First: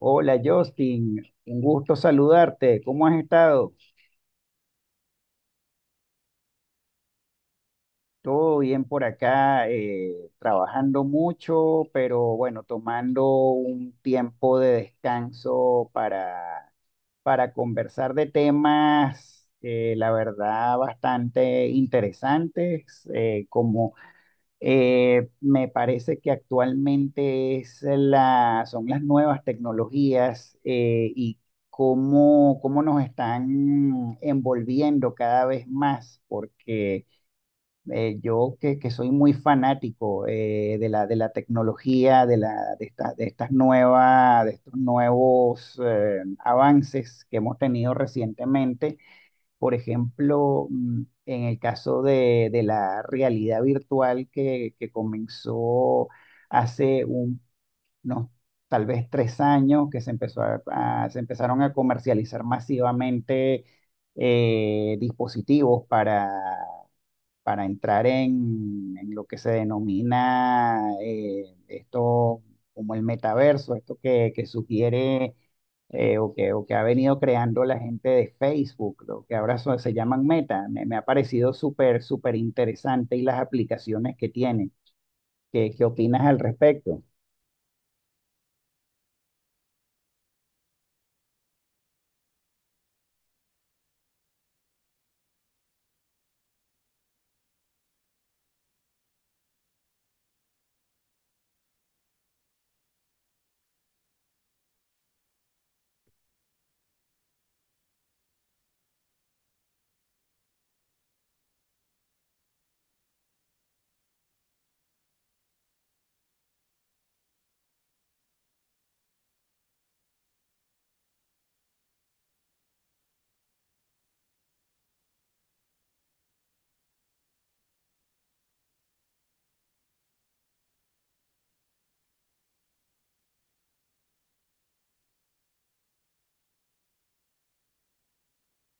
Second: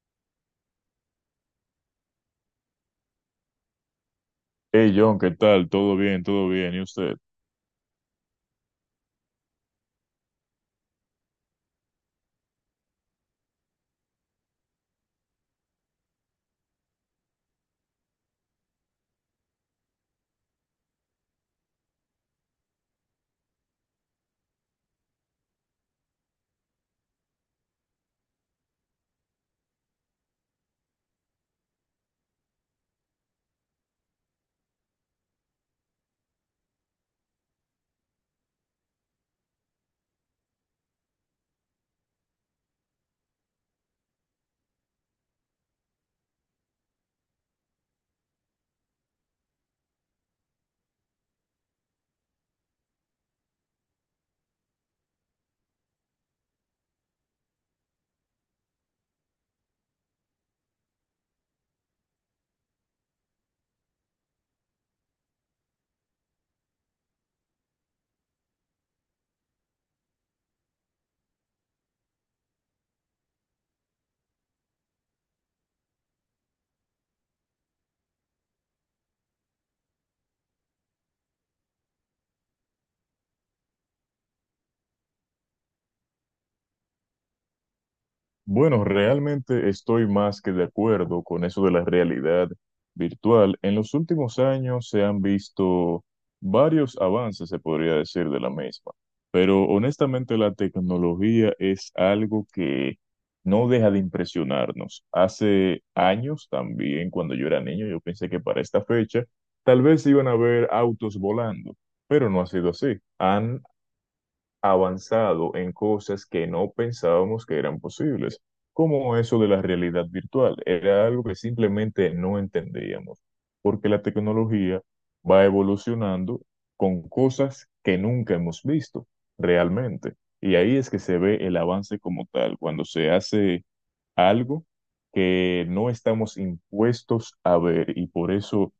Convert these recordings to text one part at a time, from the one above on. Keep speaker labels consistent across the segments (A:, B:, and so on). A: Hola Justin, un gusto saludarte. ¿Cómo has estado?
B: Hey John, ¿qué tal? ¿Todo bien? ¿Todo bien? ¿Y usted?
A: Todo bien por acá, trabajando mucho, pero bueno, tomando un tiempo de descanso para conversar de temas, la verdad, bastante interesantes, como Me parece que actualmente son las nuevas tecnologías, y cómo nos están envolviendo cada vez más, porque yo que soy muy fanático de la tecnología, de estos nuevos avances que hemos tenido recientemente, por ejemplo, en el caso de la realidad virtual que comenzó hace unos tal vez 3 años, que se empezó se empezaron a comercializar masivamente, dispositivos para entrar en lo que se denomina, esto como el metaverso, esto que sugiere, o que ha venido creando la gente de Facebook, lo que ahora se llaman Meta. Me ha parecido súper, súper interesante y las aplicaciones que tienen. ¿Qué opinas al respecto?
B: Bueno, realmente estoy más que de acuerdo con eso de la realidad virtual. En los últimos años se han visto varios avances, se podría decir, de la misma, pero honestamente la tecnología es algo que no deja de impresionarnos. Hace años también, cuando yo era niño, yo pensé que para esta fecha tal vez iban a haber autos volando, pero no ha sido así. Han avanzado en cosas que no pensábamos que eran posibles, como eso de la realidad virtual. Era algo que simplemente no entendíamos, porque la tecnología va evolucionando con cosas que nunca hemos visto realmente. Y ahí es que se ve el avance como tal, cuando se hace algo que no estamos impuestos a ver y por eso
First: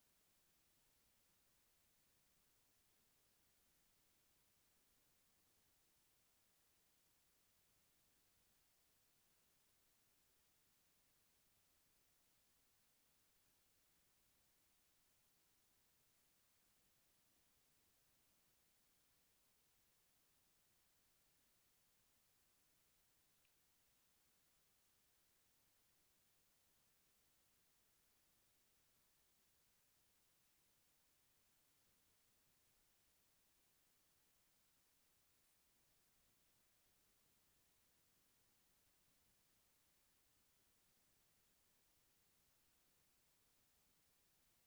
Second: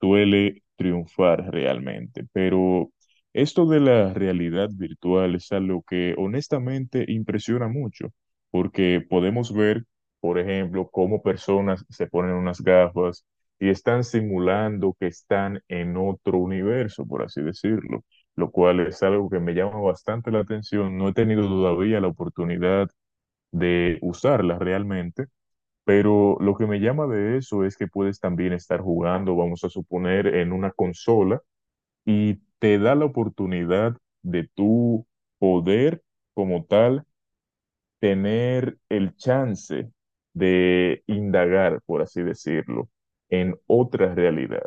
B: duele triunfar realmente. Pero esto de la realidad virtual es algo que honestamente impresiona mucho, porque podemos ver, por ejemplo, cómo personas se ponen unas gafas y están simulando que están en otro universo, por así decirlo, lo cual es algo que me llama bastante la atención. No he tenido todavía la oportunidad de usarla realmente, pero lo que me llama de eso es que puedes también estar jugando, vamos a suponer, en una consola y te da la oportunidad de tú poder, como tal, tener el chance de indagar, por así decirlo, en otra realidad.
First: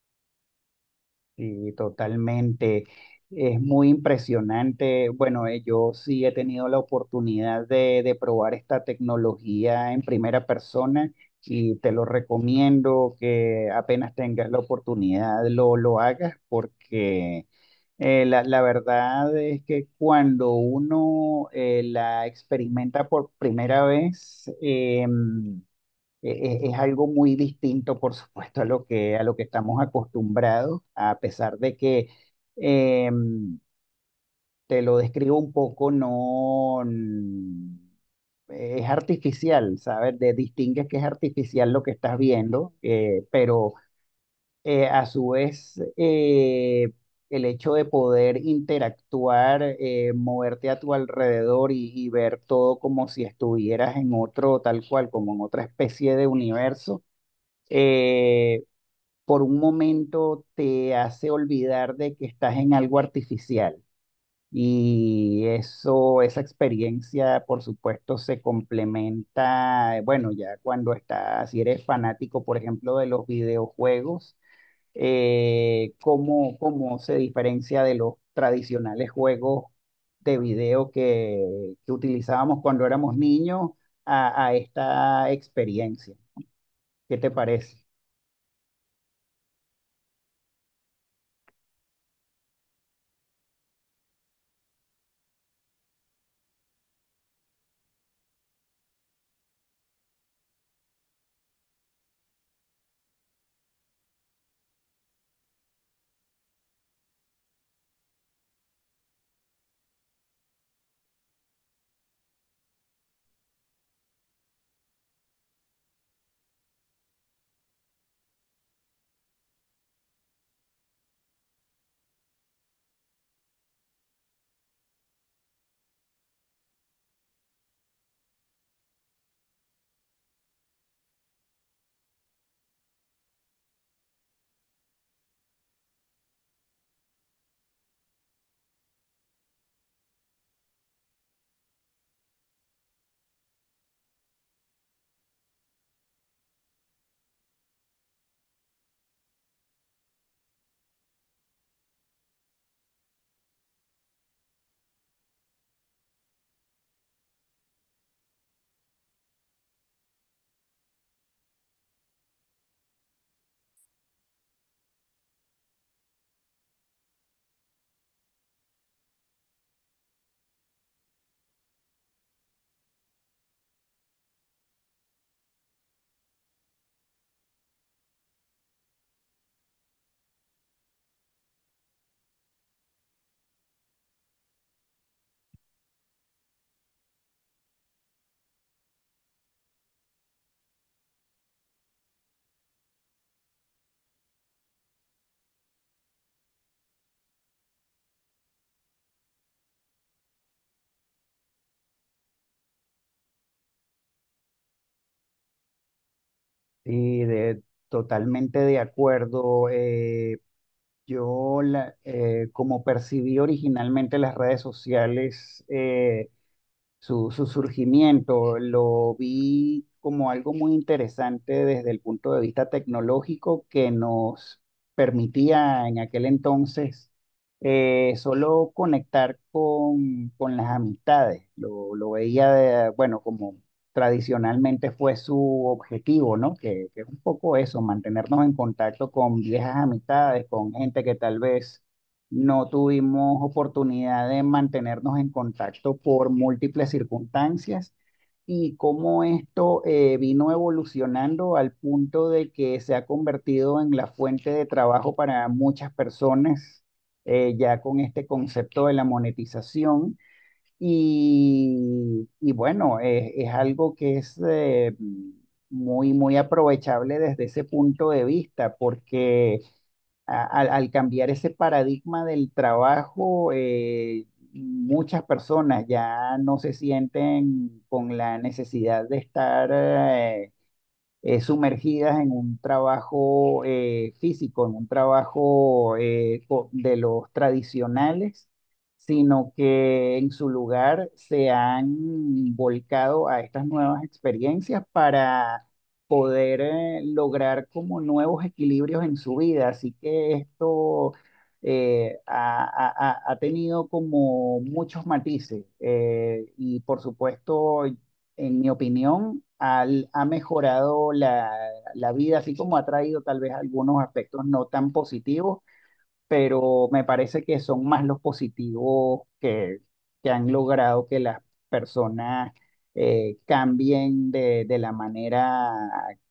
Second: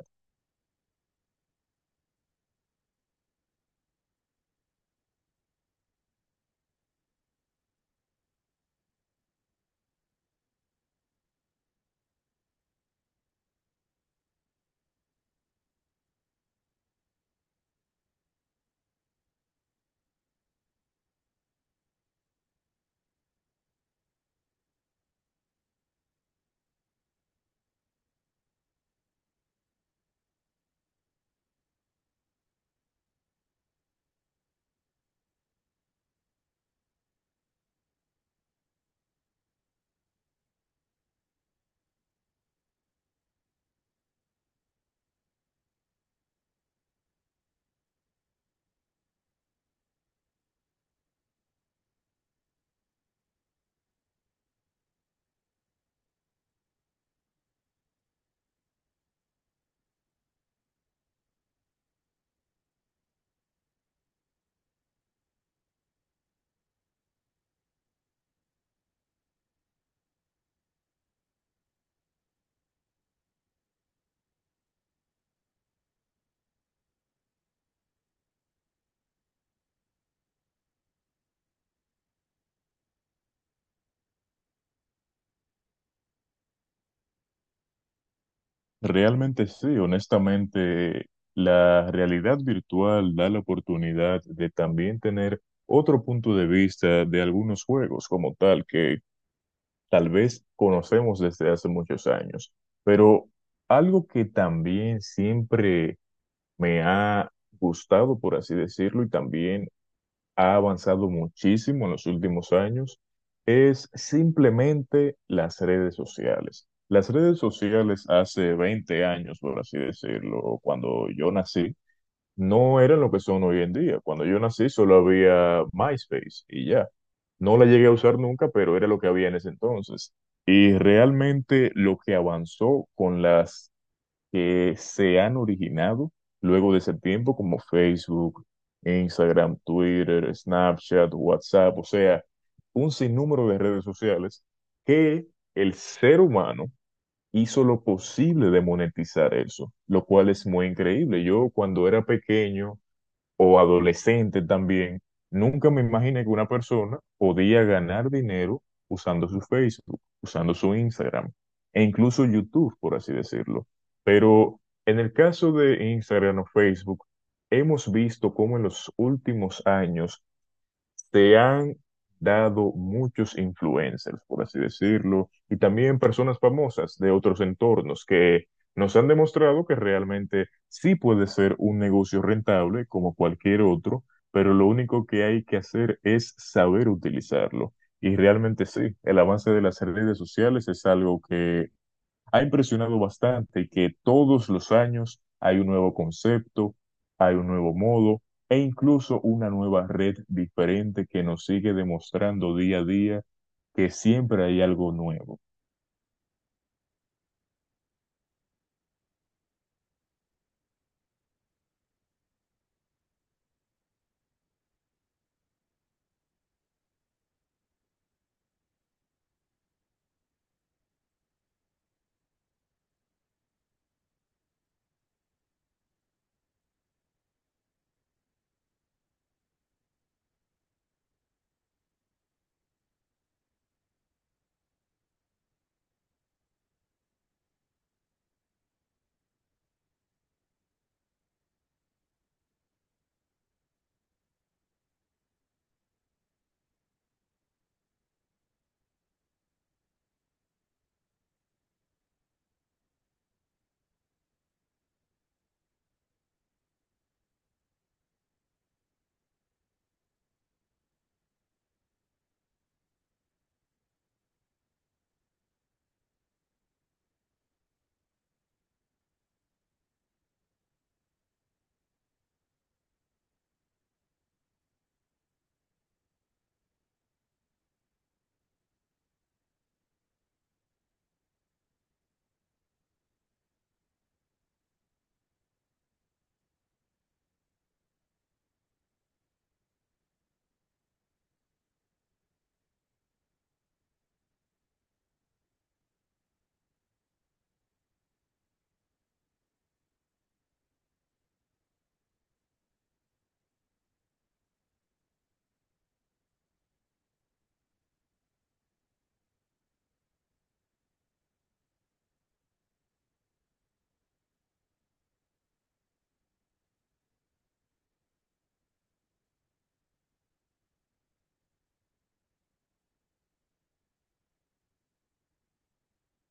A: Sí, totalmente. Es muy impresionante. Bueno, yo sí he tenido la oportunidad de probar esta tecnología en primera persona y te lo recomiendo que apenas tengas la oportunidad lo hagas porque la verdad es que cuando uno la experimenta por primera vez, e- es algo muy distinto, por supuesto, a lo que estamos acostumbrados, a pesar de que, em, te lo describo un poco, no es artificial, ¿sabes? Distingues que es artificial lo que estás viendo, pero, a su vez, el hecho de poder interactuar, moverte a tu alrededor y ver todo como si estuvieras en otro, tal cual, como en otra especie de universo, eh, por un momento te hace olvidar de que estás en algo artificial. Y eso, esa experiencia, por supuesto, se complementa, bueno, ya cuando estás, si eres fanático, por ejemplo, de los videojuegos, cómo se diferencia de los tradicionales juegos de video que utilizábamos cuando éramos niños a esta experiencia. ¿Qué te parece?
B: Realmente sí, honestamente, la realidad virtual da la oportunidad de también tener otro punto de vista de algunos juegos como tal, que tal vez conocemos desde hace muchos años. Pero algo que también siempre me ha gustado, por así decirlo, y también ha avanzado muchísimo en los últimos años es simplemente las redes sociales. Las redes sociales hace 20 años, por así decirlo, cuando yo nací, no eran lo que son hoy en día. Cuando yo nací solo había MySpace y ya. No la llegué a usar nunca, pero era lo que había en ese entonces. Y realmente lo que avanzó con las que se han originado luego de ese tiempo, como Facebook, Instagram, Twitter, Snapchat, WhatsApp, o sea, un sinnúmero de redes sociales que el ser humano hizo lo posible de monetizar eso, lo cual es muy increíble. Yo cuando era pequeño, o adolescente también, nunca me imaginé que una persona podía ganar dinero usando su Facebook, usando su Instagram e incluso YouTube, por así decirlo. Pero en el caso de Instagram o Facebook, hemos visto cómo en los últimos años se han dado muchos influencers, por así decirlo, y también personas famosas de otros entornos que nos han demostrado que realmente sí puede ser un negocio rentable como cualquier otro, pero lo único que hay que hacer es saber utilizarlo. Y realmente sí, el avance de las redes sociales es algo que ha impresionado bastante que todos los años hay un nuevo concepto, hay un nuevo modo e incluso una nueva red diferente que nos sigue demostrando día a día que siempre hay algo nuevo.
A: Sí, totalmente de acuerdo. Como percibí originalmente las redes sociales, su surgimiento. Lo vi como algo muy interesante desde el punto de vista tecnológico que nos permitía en aquel entonces solo conectar con las amistades. Lo veía, bueno, como tradicionalmente fue su objetivo, ¿no? Que es un poco eso, mantenernos en contacto con viejas amistades, con gente que tal vez no tuvimos oportunidad de mantenernos en contacto por múltiples circunstancias, y cómo esto, vino evolucionando al punto de que se ha convertido en la fuente de trabajo para muchas personas, ya con este concepto de la monetización. Y bueno, es algo que es, muy, muy aprovechable desde ese punto de vista, porque al cambiar ese paradigma del trabajo, muchas personas ya no se sienten con la necesidad de estar, sumergidas en un trabajo, físico, en un trabajo de los tradicionales, sino que en su lugar se han volcado a estas nuevas experiencias para poder lograr como nuevos equilibrios en su vida. Así que esto ha tenido como muchos matices, y por supuesto, en mi opinión, ha mejorado la vida, así como ha traído tal vez algunos aspectos no tan positivos, pero me parece que son más los positivos que han logrado que las personas cambien de la manera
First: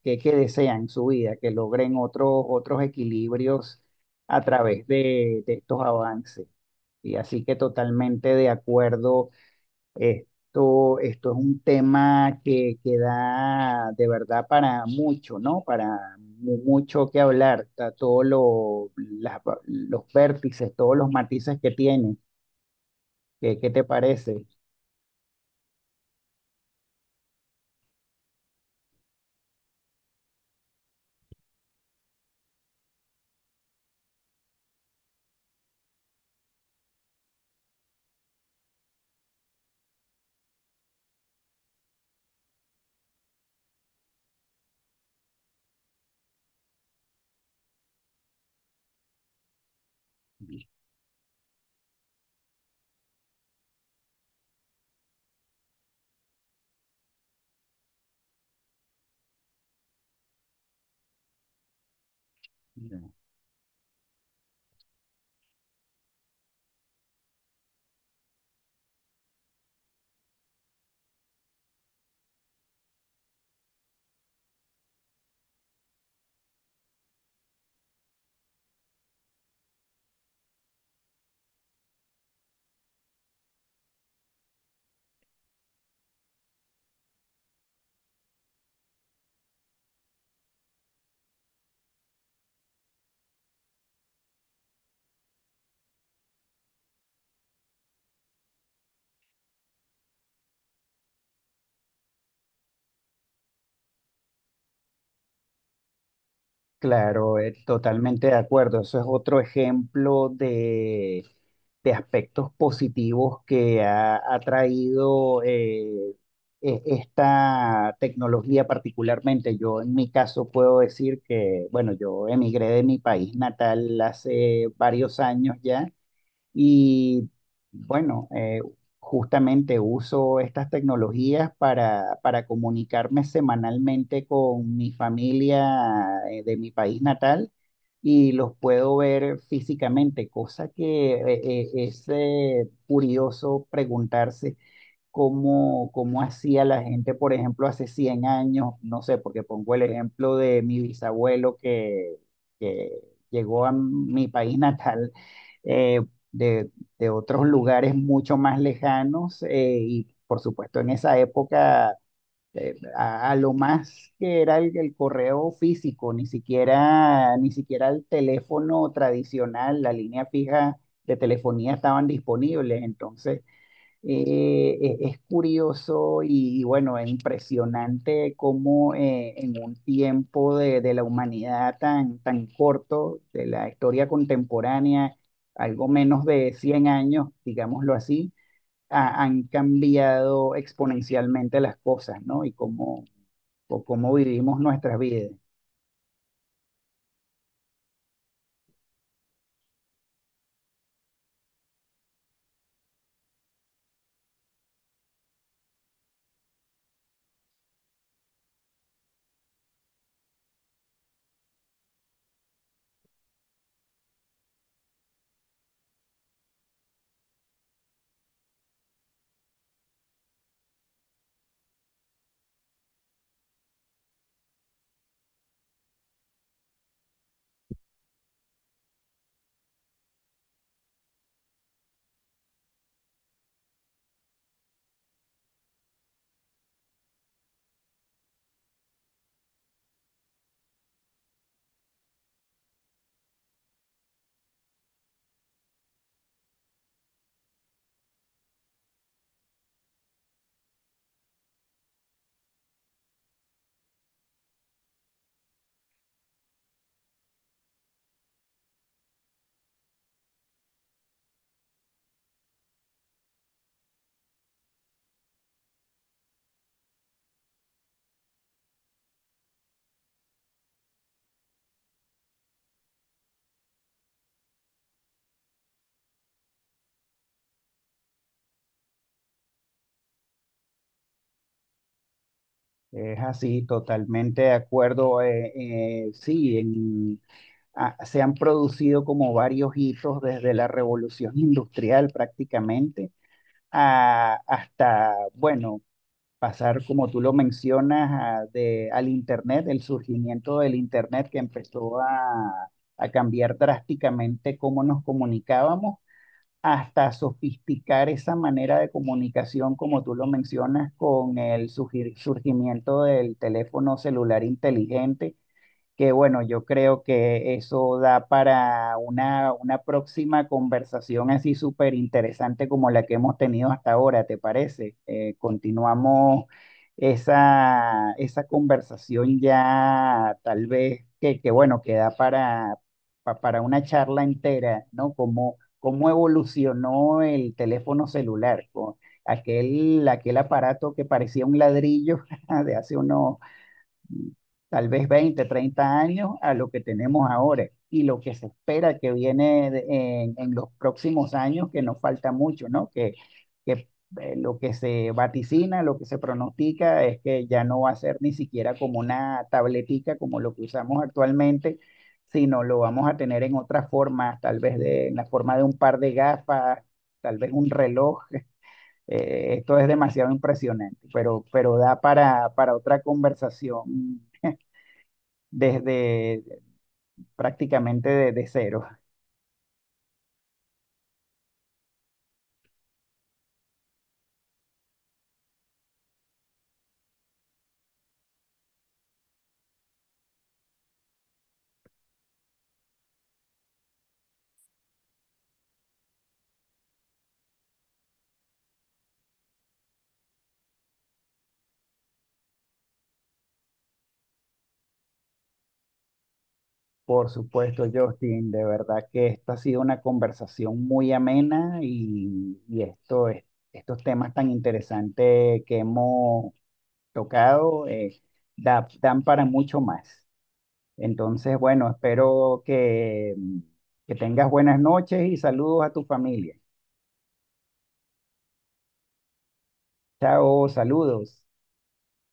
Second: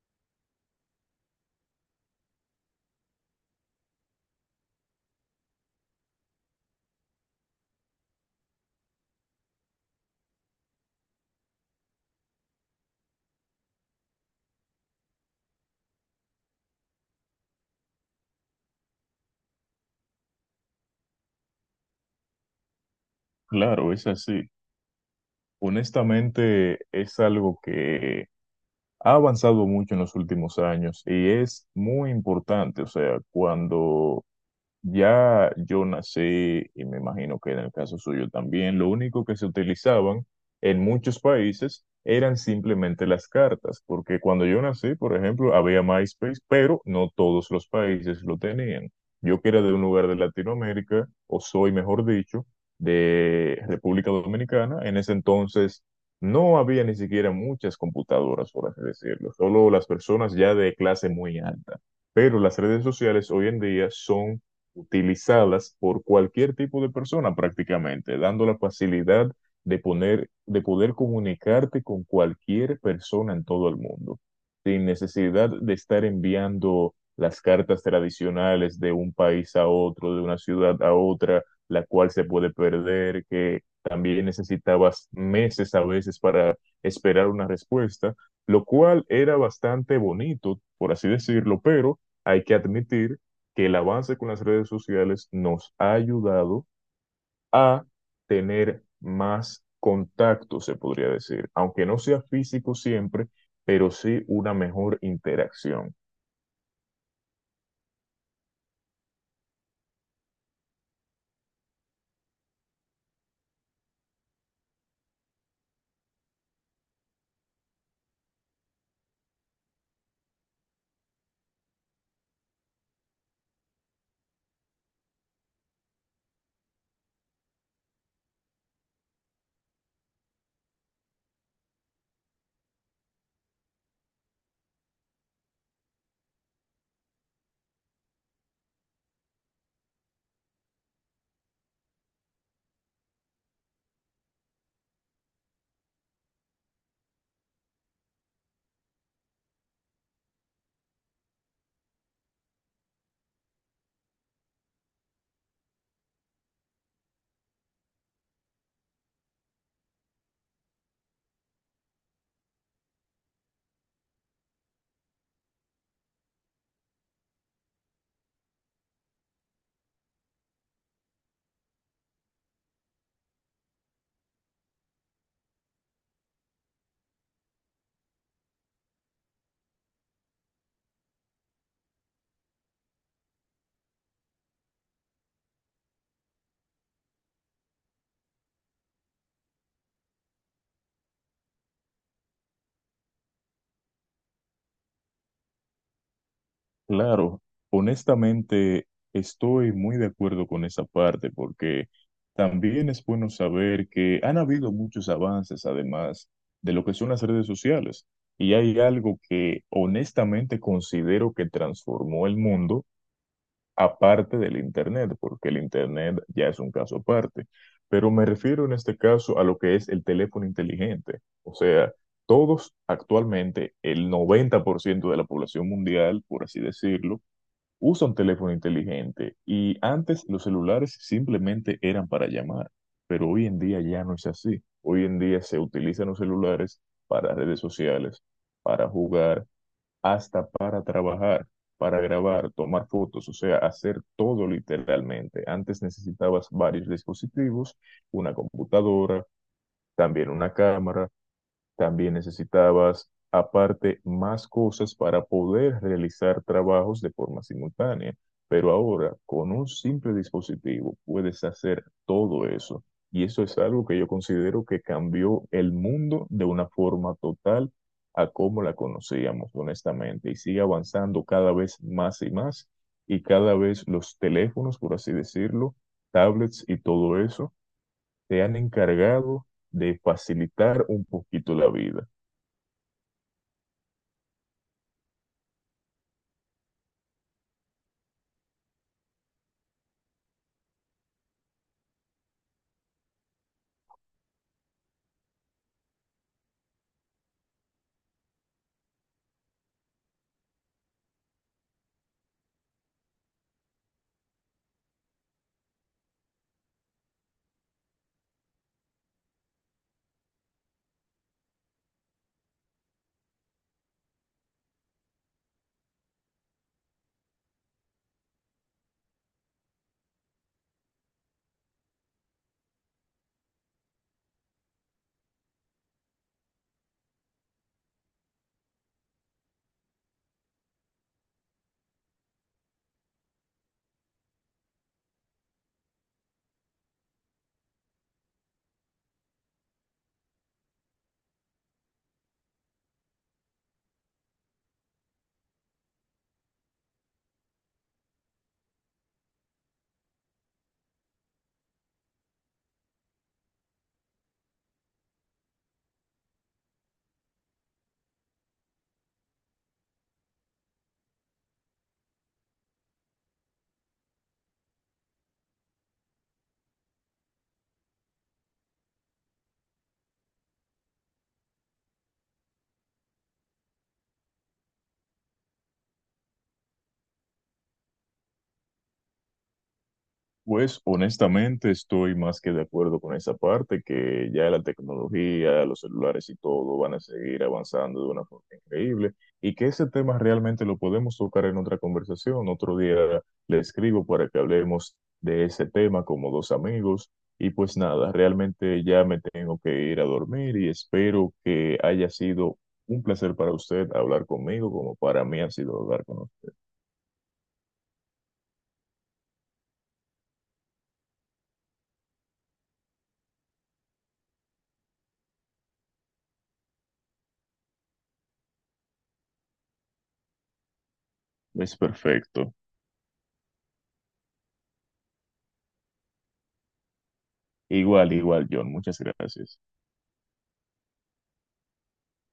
A: que desean su vida, que logren otros, otros equilibrios a través de estos avances. Y así que, totalmente de acuerdo, esto es un tema que da de verdad para mucho, ¿no? Para mucho que hablar, está todo los vértices, todos los matices que tiene. ¿Qué te
B: Claro, es
A: parece?
B: así. Honestamente, es algo que ha avanzado mucho en los últimos años y es muy importante. O sea, cuando Ya yo nací, y me imagino que en el caso suyo también, lo único que se utilizaban en muchos países eran simplemente las cartas, porque cuando yo nací, por ejemplo, había MySpace, pero no todos los países lo tenían. Yo que era de un lugar de Latinoamérica, o soy, mejor dicho, de República Dominicana, en ese entonces no había ni siquiera muchas computadoras, por así decirlo, solo las personas ya de clase muy alta. Pero las redes sociales hoy en día son utilizadas por cualquier tipo de persona prácticamente, dando la facilidad de poner, de poder comunicarte con cualquier persona en todo el mundo, sin necesidad de estar enviando las cartas tradicionales de un país a otro, de una ciudad a otra, la cual se puede perder, que también necesitabas meses a veces para esperar una respuesta, lo cual era bastante bonito, por así decirlo, pero hay que admitir que el avance con las redes sociales nos ha ayudado a tener más contacto, se podría decir, aunque no sea físico siempre, pero sí una mejor interacción.
A: Claro, totalmente de acuerdo. Eso es otro ejemplo de aspectos positivos que ha traído, esta tecnología particularmente. Yo en mi caso puedo decir que, bueno, yo emigré de mi país natal hace varios años ya, y bueno, justamente uso estas tecnologías para comunicarme semanalmente con mi familia, de mi país natal, y los puedo ver físicamente, cosa que es curioso preguntarse cómo hacía la gente, por ejemplo, hace 100 años, no sé, porque pongo el ejemplo de mi bisabuelo que llegó a mi país natal, eh, de, de otros lugares mucho más lejanos, y por supuesto en esa época, a lo más que era el correo físico, ni siquiera, ni siquiera el teléfono tradicional, la línea fija de telefonía estaban disponibles, entonces es curioso, y bueno, es impresionante cómo, en un tiempo de la humanidad tan, tan corto, de la historia contemporánea, algo menos de 100 años, digámoslo así, han cambiado exponencialmente las cosas, ¿no? Y cómo, o cómo vivimos nuestras vidas.
B: Claro, honestamente estoy muy de acuerdo con esa parte porque también es bueno saber que han habido muchos avances además de lo que son las redes sociales y hay algo que honestamente considero que transformó el mundo aparte del Internet, porque el Internet ya es un caso aparte. Pero me refiero en este caso a lo que es el teléfono inteligente. O sea, todos actualmente, el 90% de la población mundial, por así decirlo, usa un teléfono inteligente y antes los celulares simplemente eran para llamar, pero hoy en día ya no es así. Hoy en día se utilizan los celulares para redes sociales, para jugar, hasta para trabajar, para grabar, tomar fotos, o sea, hacer todo literalmente. Antes necesitabas varios dispositivos, una computadora, también una cámara. También necesitabas, aparte, más cosas para poder realizar trabajos de forma simultánea. Pero ahora, con un simple dispositivo, puedes hacer todo eso. Y eso es algo que yo considero que cambió el mundo de una forma total a cómo la conocíamos, honestamente. Y sigue avanzando cada vez más y más. Y cada vez los teléfonos, por así decirlo, tablets y todo eso, se han encargado de facilitar un poquito la vida.
A: Es así, totalmente de acuerdo. Sí, se han producido como varios hitos desde la revolución industrial prácticamente hasta, bueno, pasar, como tú lo mencionas, al Internet, el surgimiento del Internet que empezó a cambiar drásticamente cómo nos comunicábamos, hasta sofisticar esa manera de comunicación, como tú lo mencionas, con el surgimiento del teléfono celular inteligente, que bueno, yo creo que eso da para una próxima conversación así súper interesante como la que hemos tenido hasta ahora, ¿te parece? Continuamos esa conversación ya tal vez que, que da para una charla entera, ¿no? Cómo evolucionó el teléfono celular, con aquel aparato que parecía un ladrillo de hace unos tal vez 20 30 años a lo que tenemos ahora, y lo que se espera que viene de- en los próximos años, que nos falta mucho, ¿no? Que lo que se vaticina, lo que se pronostica es que ya no va a ser ni siquiera como una tabletica como lo que usamos actualmente, sino lo vamos a tener en otras formas, tal vez de, en la forma de un par de gafas, tal vez un reloj. Esto es demasiado impresionante, pero da para otra conversación desde prácticamente de cero.
B: Pues honestamente estoy más que de acuerdo con esa parte, que ya la tecnología, los celulares y todo van a seguir avanzando de una forma increíble y que ese tema realmente lo podemos tocar en otra conversación. Otro día le escribo para que hablemos de ese tema como dos amigos y pues nada, realmente ya me tengo que ir a dormir y espero que haya sido un placer para usted hablar conmigo como para mí ha sido hablar con usted.
A: Por supuesto, Justin, de verdad que esto ha sido una conversación muy amena, y esto estos temas tan interesantes que hemos tocado, dan para mucho más. Entonces,
B: Es
A: bueno,
B: perfecto.
A: espero que tengas buenas noches y saludos a tu familia.
B: Igual, igual, John, muchas gracias.
A: Chao, saludos.